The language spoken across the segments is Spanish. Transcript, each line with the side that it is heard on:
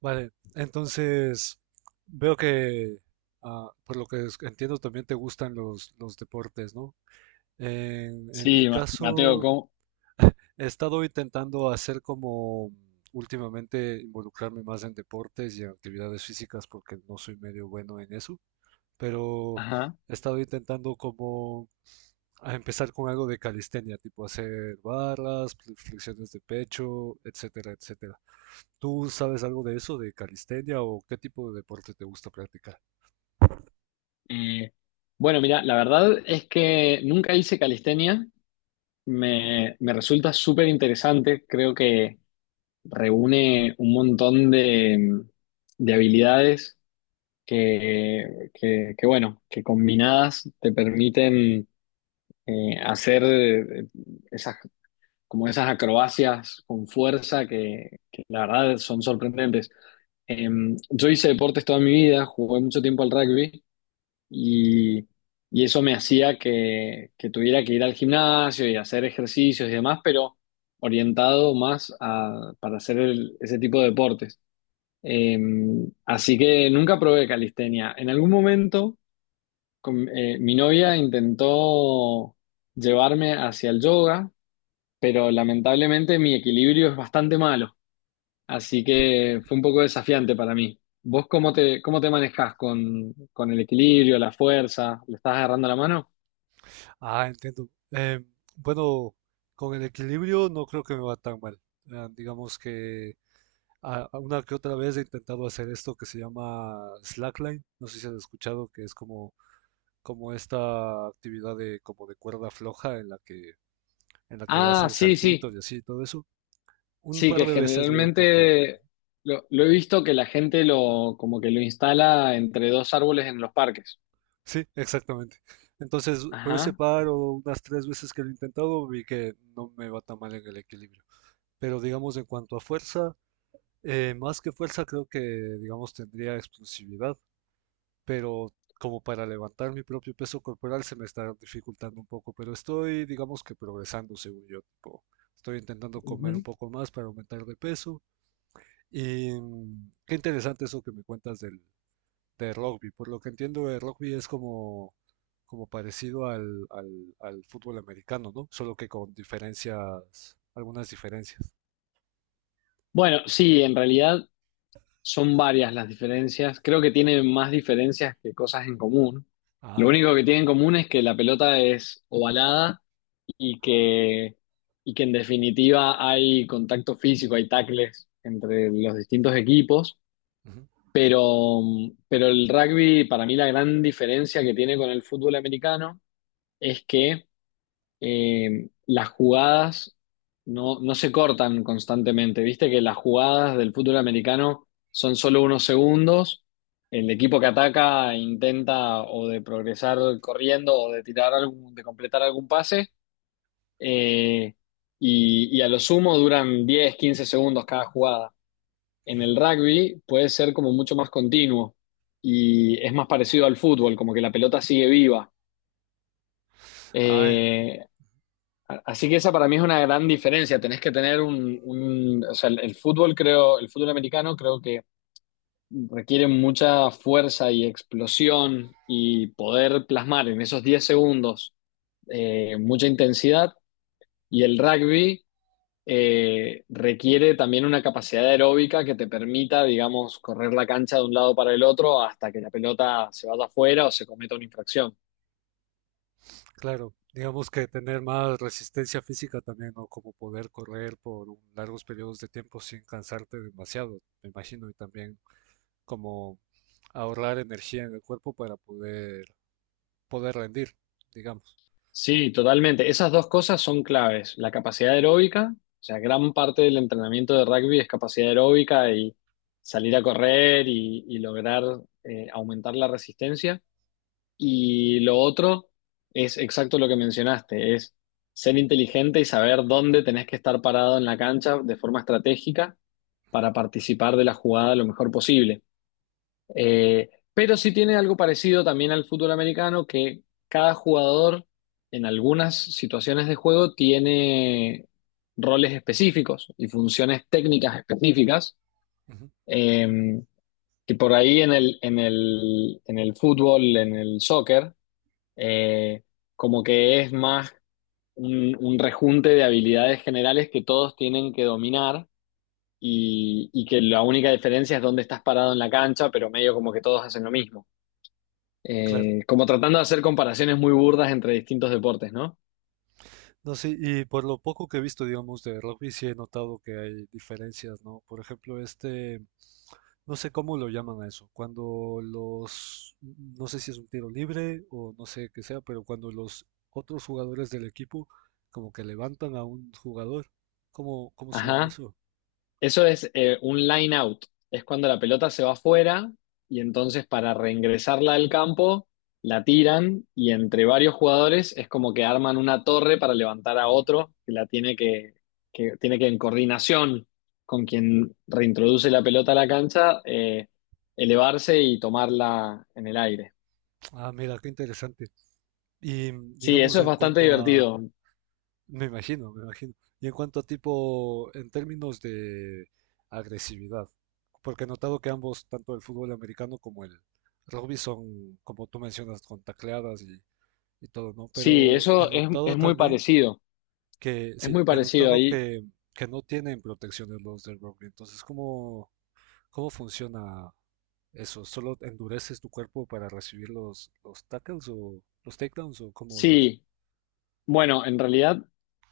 right: Vale, entonces veo que, ah, por lo que entiendo, también te gustan los deportes, ¿no? En mi
left: Sí, Mateo,
right: caso,
left: ¿cómo?
right: he estado intentando hacer como últimamente involucrarme más en deportes y en actividades físicas porque no soy medio bueno en eso, pero
left: Ajá.
right: he estado intentando como a empezar con algo de calistenia, tipo hacer barras, flexiones de pecho, etcétera, etcétera. ¿Tú sabes algo de eso, de calistenia o qué tipo de deporte te gusta practicar?
left: Eh, bueno, mira, la verdad es que nunca hice calistenia. Me resulta súper interesante. Creo que reúne un montón de habilidades bueno, que combinadas te permiten hacer esas, como esas acrobacias con fuerza que la verdad son sorprendentes. Yo hice deportes toda mi vida, jugué mucho tiempo al rugby y, y eso me hacía que tuviera que ir al gimnasio y hacer ejercicios y demás, pero orientado más a, para hacer ese tipo de deportes. Eh, Así que nunca probé calistenia. En algún momento mi novia intentó llevarme hacia el yoga, pero lamentablemente mi equilibrio es bastante malo. Así que fue un poco desafiante para mí. ¿Vos cómo te manejás con el equilibrio, la fuerza? ¿Le estás agarrando la mano?
right: Ah, entiendo. Bueno, con el equilibrio no creo que me va tan mal. Ah, digamos que a una que otra vez he intentado hacer esto que se llama slackline. No sé si has escuchado que es como, como esta actividad de, como de cuerda floja en la que
left: Ah,
right: hacen
left: sí, sí.
right: saltitos y así, todo eso. Un
left: Sí,
right: par
left: que
right: de veces lo he intentado.
left: generalmente lo he visto que la gente lo, como que lo instala entre dos árboles en los parques.
right: Sí, exactamente. Entonces, por ese
left: Ajá.
right: par o unas tres veces que lo he intentado, vi que no me va tan mal en el equilibrio. Pero digamos, en cuanto a fuerza, más que fuerza, creo que, digamos, tendría explosividad. Pero como para levantar mi propio peso corporal se me está dificultando un poco. Pero estoy, digamos que progresando, según yo. Tipo, estoy intentando comer un
left: Ujú.
right: poco más para aumentar de peso. Y qué interesante eso que me cuentas del, de rugby. Por lo que entiendo, el rugby es como, como parecido al fútbol americano, ¿no? Solo que con diferencias, algunas diferencias.
left: Bueno, sí, en realidad son varias las diferencias. Creo que tienen más diferencias que cosas en común. Lo
right: Ah,
left: único que tienen en común es que la pelota es ovalada y que, y que en definitiva hay contacto físico, hay tackles entre los distintos equipos,
right: ujú,
left: pero, pero el rugby, para mí la gran diferencia que tiene con el fútbol americano es que las jugadas no se cortan constantemente, viste que las jugadas del fútbol americano son solo unos segundos. El equipo que ataca intenta o de progresar corriendo o de tirar algún, de completar algún pase, eh, y a lo sumo duran 10 15 segundos cada jugada. En
right: ujú.
left: el rugby puede ser como mucho más continuo y es más parecido al fútbol, como que la pelota sigue viva.
right: Ah,
left: Eh, Así que esa para mí es una gran diferencia. Tenés que tener un, o sea, el fútbol creo, el fútbol americano creo que requiere mucha fuerza y explosión y poder plasmar en esos 10 segundos mucha intensidad. Y el rugby requiere también una capacidad aeróbica que te permita, digamos, correr la cancha de un lado para el otro hasta que la pelota se vaya afuera o se cometa una infracción.
right: claro. Digamos que tener más resistencia física también, ¿no? Como poder correr por largos periodos de tiempo sin cansarte demasiado, me imagino, y también como ahorrar energía en el cuerpo para poder, poder rendir, digamos.
left: Sí, totalmente. Esas dos cosas son claves. La capacidad aeróbica, o sea, gran parte del entrenamiento de rugby es capacidad aeróbica y salir a correr y lograr aumentar la resistencia. Y lo otro es exacto lo que mencionaste, es ser inteligente y saber dónde tenés que estar parado en la cancha de forma estratégica para participar de la jugada lo mejor posible. Pero sí tiene algo parecido también al fútbol americano, que cada jugador en algunas situaciones de juego tiene roles específicos y funciones técnicas específicas.
right: Ujú,
left: eh, que por ahí en el, en el, en el fútbol, en el soccer, eh, como que es más un rejunte de habilidades generales que todos tienen que dominar y que la única diferencia es dónde estás parado en la cancha, pero medio como que todos hacen lo mismo.
right: claro.
left: Como tratando de hacer comparaciones muy burdas entre distintos deportes, ¿no?
right: No, sí, y por lo poco que he visto, digamos, de rugby, sí he notado que hay diferencias, ¿no? Por ejemplo, este, no sé cómo lo llaman a eso, cuando los, no sé si es un tiro libre o no sé qué sea, pero cuando los otros jugadores del equipo como que levantan a un jugador, ¿cómo, cómo se llama
left: Ajá.
right: eso?
left: Eso es un line out. Es cuando la pelota se va afuera y entonces para reingresarla al campo la tiran y entre varios jugadores es como que arman una torre para levantar a
right: Ujú.
left: otro que la tiene que tiene que en coordinación con quien reintroduce la pelota a la cancha elevarse y tomarla en el aire.
right: Ah, mira, qué interesante. Y
left: Sí,
right: digamos,
left: eso es
right: en
left: bastante
right: cuanto a,
left: divertido.
right: me imagino, me imagino. Y en cuanto a tipo, en términos de agresividad, porque he notado que ambos, tanto el fútbol americano como el rugby, son, como tú mencionas, con tacleadas y todo, ¿no?
left: Sí,
right: Pero he
left: eso
right: notado
left: es muy
right: también
left: parecido.
right: que,
left: Es
right: sí,
left: muy
right: he
left: parecido
right: notado
left: ahí.
right: que no tienen protecciones los del rugby. Entonces, ¿cómo, cómo funciona eso? ¿Solo endureces tu cuerpo para recibir los tackles o los takedowns o cómo lo haces?
left: Sí, bueno, en realidad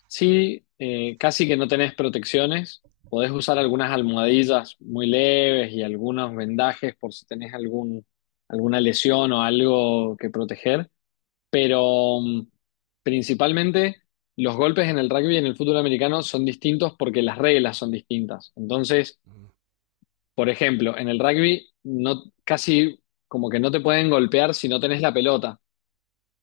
left: sí, casi que no tenés protecciones. Podés usar
right: Ujú,
left: algunas almohadillas muy leves y algunos vendajes por si tenés algún, alguna lesión o algo que proteger. Pero principalmente los golpes en el rugby y en el fútbol americano son distintos porque las reglas son distintas. Entonces,
right: ujú,
left: por ejemplo, en el rugby casi como que no te pueden golpear si no tenés la pelota.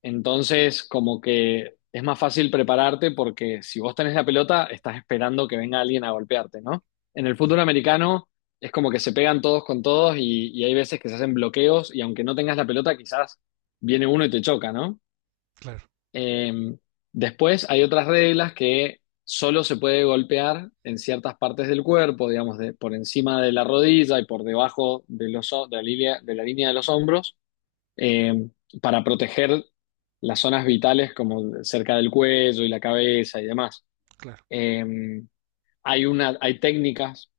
left: Entonces, como que es más fácil prepararte porque si vos tenés la pelota, estás esperando que venga alguien a golpearte, ¿no? En el
right: ujú.
left: fútbol americano es como que se pegan todos con todos y hay veces que se hacen bloqueos y aunque no tengas la pelota, quizás viene uno y te choca, ¿no?
right: Claro,
left: Eh, Después hay otras reglas que solo se puede golpear en ciertas partes del cuerpo, digamos, por encima de la rodilla y por debajo de, los, de la línea, de la línea de los hombros eh, para proteger las zonas vitales como cerca del cuello y la cabeza y demás.
right: claro.
left: Eh, Hay una, hay técnicas,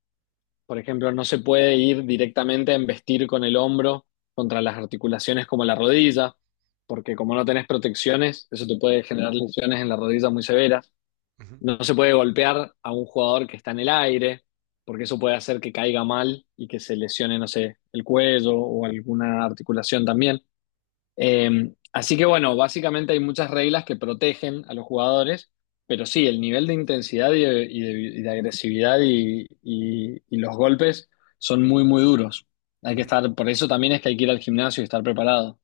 left: por ejemplo, no se puede ir directamente a embestir con el hombro contra las articulaciones como la rodilla, porque como no tenés protecciones, eso te puede generar lesiones en la rodilla muy severas.
right: Ujú,
left: No se puede golpear a un jugador que está en el aire, porque eso puede hacer que caiga mal y que se lesione, no sé, el cuello o alguna articulación también. Así que bueno, básicamente hay muchas reglas que protegen a los jugadores, pero sí, el nivel de intensidad y de, y de agresividad y los golpes son muy, muy duros. Hay que
right: ujú.
left: estar, por eso también es que hay que ir al gimnasio y estar preparado.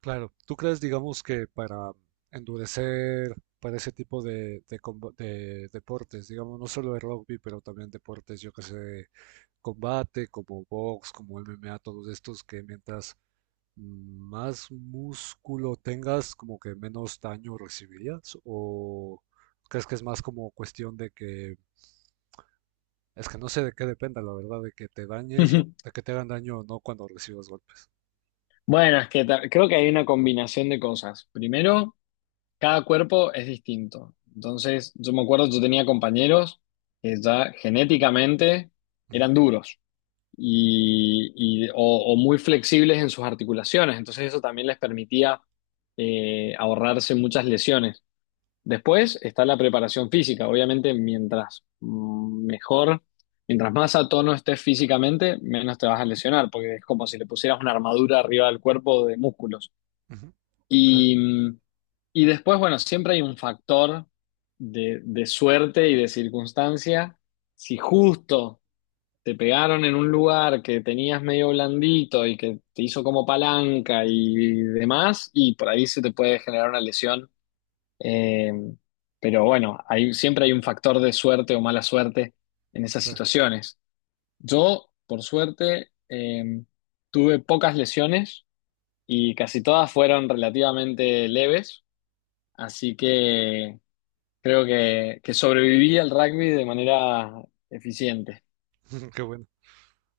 right: Claro, ¿tú crees, digamos, que para endurecer para ese tipo de, de deportes, digamos, no solo de rugby, pero también deportes, yo que sé, de combate, como box, como MMA, todos estos que mientras más músculo tengas, como que menos daño recibirías? ¿O crees que es más como cuestión de que, es que no sé de qué dependa, la verdad, de que te dañes o de que te hagan daño o no cuando recibas golpes?
left: Bueno, es que creo que hay una combinación de cosas. Primero, cada cuerpo es distinto. Entonces, yo me acuerdo, yo tenía compañeros que ya genéticamente
right: Ujú,
left: eran duros. Y, o muy flexibles en sus articulaciones. Entonces eso también les permitía ahorrarse muchas lesiones. Después está la preparación física. Obviamente, mejor, mientras más a tono estés físicamente, menos te vas a lesionar, porque es como si le pusieras una armadura arriba del cuerpo de músculos.
right: ujú, claro,
left: Y, mm, y después, bueno, siempre hay un factor de suerte y de circunstancia. Si justo te pegaron en un lugar que tenías medio blandito y que te hizo como palanca y demás, y por ahí se te puede generar una lesión. Eh, pero bueno, hay, siempre hay un factor de suerte o mala suerte en esas
right: claro.
left: situaciones. Yo, por suerte, tuve pocas lesiones y casi todas fueron relativamente leves, así que creo que sobreviví al rugby de manera eficiente.
right: Qué bueno,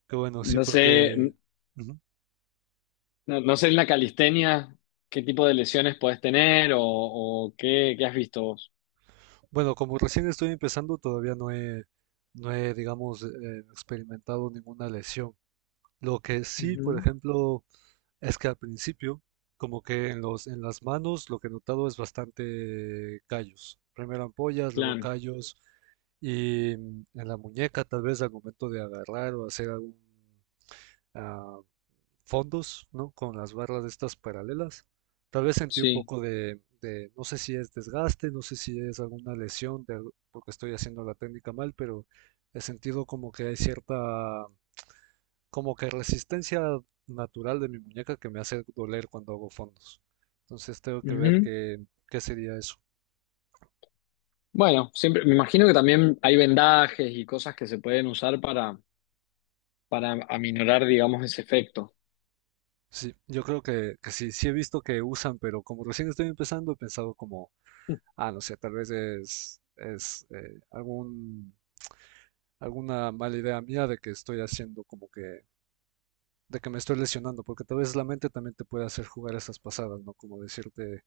right: qué bueno, sí,
left: No sé,
right: porque, ujú.
left: no, no sé en la calistenia qué tipo de lesiones podés tener o qué, qué has visto vos.
right: Bueno, como recién estoy empezando, todavía no no he, digamos, experimentado ninguna lesión. Lo que sí, por
left: Ujú,
right: ejemplo, es que al principio, como que en en las manos, lo que he notado es bastante callos. Primero ampollas, luego
left: claro,
right: callos, y en la muñeca, tal vez al momento de agarrar o hacer algún ah, fondos, ¿no? Con las barras de estas paralelas. Tal vez sentí un
left: sí.
right: poco de, no sé si es desgaste, no sé si es alguna lesión porque estoy haciendo la técnica mal, pero he sentido como que hay cierta, como que resistencia natural de mi muñeca que me hace doler cuando hago fondos. Entonces tengo que ver
left: Ujú.
right: qué, qué sería eso.
left: Bueno, siempre, me imagino que también hay vendajes y cosas que se pueden usar para aminorar, digamos, ese efecto.
right: Sí, yo creo que sí, sí he visto que usan, pero como recién estoy empezando, he pensado como, ah, no sé, tal vez es algún alguna mala idea mía de que estoy haciendo como que, de que me estoy lesionando, porque tal vez la mente también te puede hacer jugar esas pasadas, ¿no? Como decirte,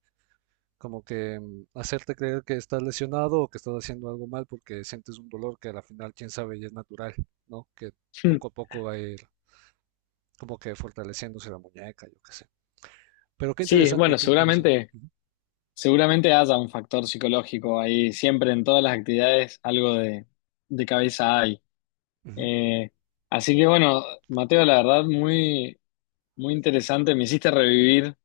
right: como que hacerte creer que estás lesionado o que estás haciendo algo mal porque sientes un dolor que a la final, quién sabe, y es natural, ¿no? Que
left: Hmm.
right: poco a poco va a ir como que fortaleciéndose la muñeca, yo qué sé. Pero qué
left: Sí,
right: interesante,
left: bueno,
right: qué interesante.
left: seguramente,
right: Ujú.
left: seguramente haya un factor psicológico ahí, siempre en todas las actividades algo de cabeza hay.
right: Ujú.
left: Eh, Así que bueno, Mateo, la verdad, muy, muy interesante, me hiciste revivir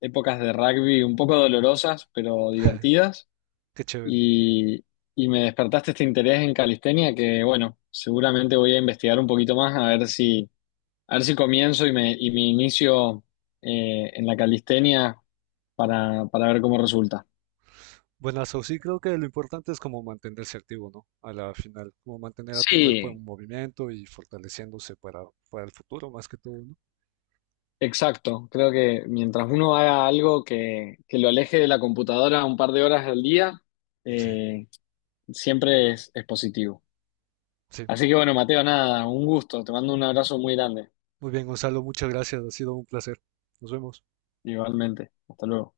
left: épocas de rugby un poco dolorosas, pero divertidas.
right: Qué chévere.
left: Y, y me despertaste este interés en calistenia que, bueno, seguramente voy a investigar un poquito más a ver si comienzo y me inicio en la calistenia para ver cómo resulta.
right: Buenazo, sí creo que lo importante es como mantenerse activo, ¿no? A la final, como mantener a tu cuerpo
left: Sí,
right: en movimiento y fortaleciéndose para el futuro más que todo, ¿no?
left: exacto. Creo que mientras uno haga algo que lo aleje de la computadora un par de horas al día,
right: Sí,
left: eh, siempre es positivo.
right: sí.
left: Así que bueno, Mateo, nada, un gusto. Te mando un abrazo muy grande.
right: Muy bien, Gonzalo, muchas gracias, ha sido un placer. Nos vemos.
left: Igualmente. Hasta luego.